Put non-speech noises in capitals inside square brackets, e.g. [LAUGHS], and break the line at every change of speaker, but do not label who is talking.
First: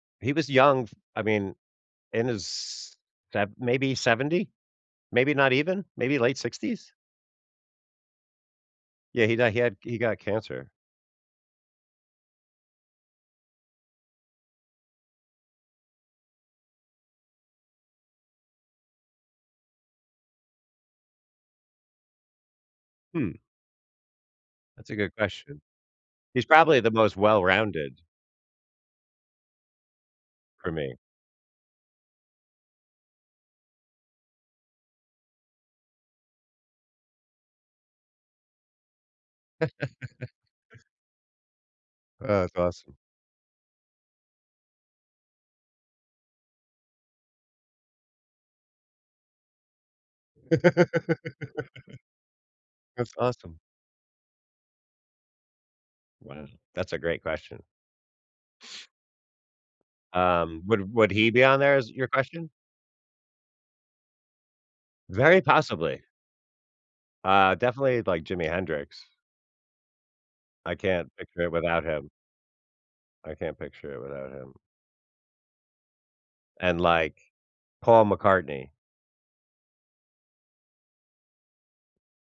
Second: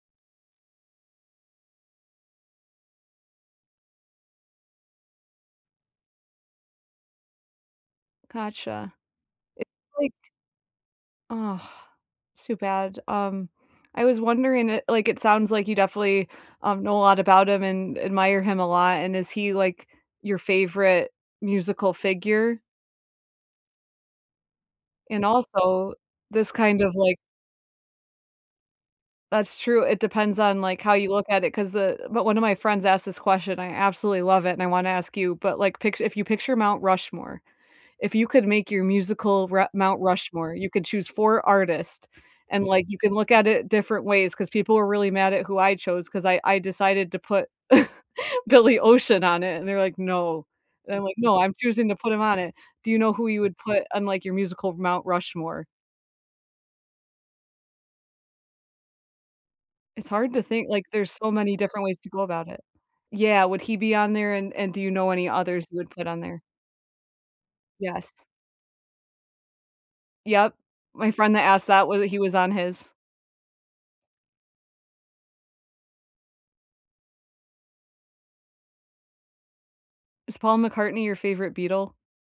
He was young, I mea in his sev maybe 70? Maybe not even? Maybe late 60s?
Gotcha.
Yeah, he di he
It
had he
like
got cancer.
Ugh, too bad. Um, I was wondering, it like, it sounds like you definitely, um, know a lot about him, and admire him a lot, and is he, like, your favorite musical figure?
Hmm. That's a good
And
question.
also,
He's
this
probably
kind
the
of,
most
like
well-rounded
That's true, it depends on,
for
like, how
me.
you look at it, 'cause, uh but 1 of my friends asked this question, and I absolutely love it, and I wanna ask you, but, like, pictu if you picture Mount Rushmore, if you could make your musical ra Mount
[CHUCKLES]
Rushmore, you could choose 4 artist,
Oh, that's
and, like,
awesome.
you can look at it different ways 'cause people were really mad at who I chose 'cause I I decided to put [CHUCKLES] Billy Ocean on it, and they're, like, "No," and I'm, like, "No, I'm choosing to put him on it."
[LAUGHS]
Do you
That's
know who you would
awesome.
put on, like, your musical Mount Rushmore?
Wow, that's a great question. [SNIFFS]
It's hard to
Um,
think, like,
would
there's
would he
so
be
many
on there
different
is
ways
your
to go about
question?
it. Yeah, would he be on there, and and do you know any
Very
others you would
possibly.
put on there?
Uh, definitely,
Yes.
like, Jimi Hendrix.
Yep.
I
My
can't
friend that
picture it
asked
without
that, whether
him.
he was on his
I can't picture it without him. And, like, Paul McCartney.
Is Paul McCartney your favorite Beatle?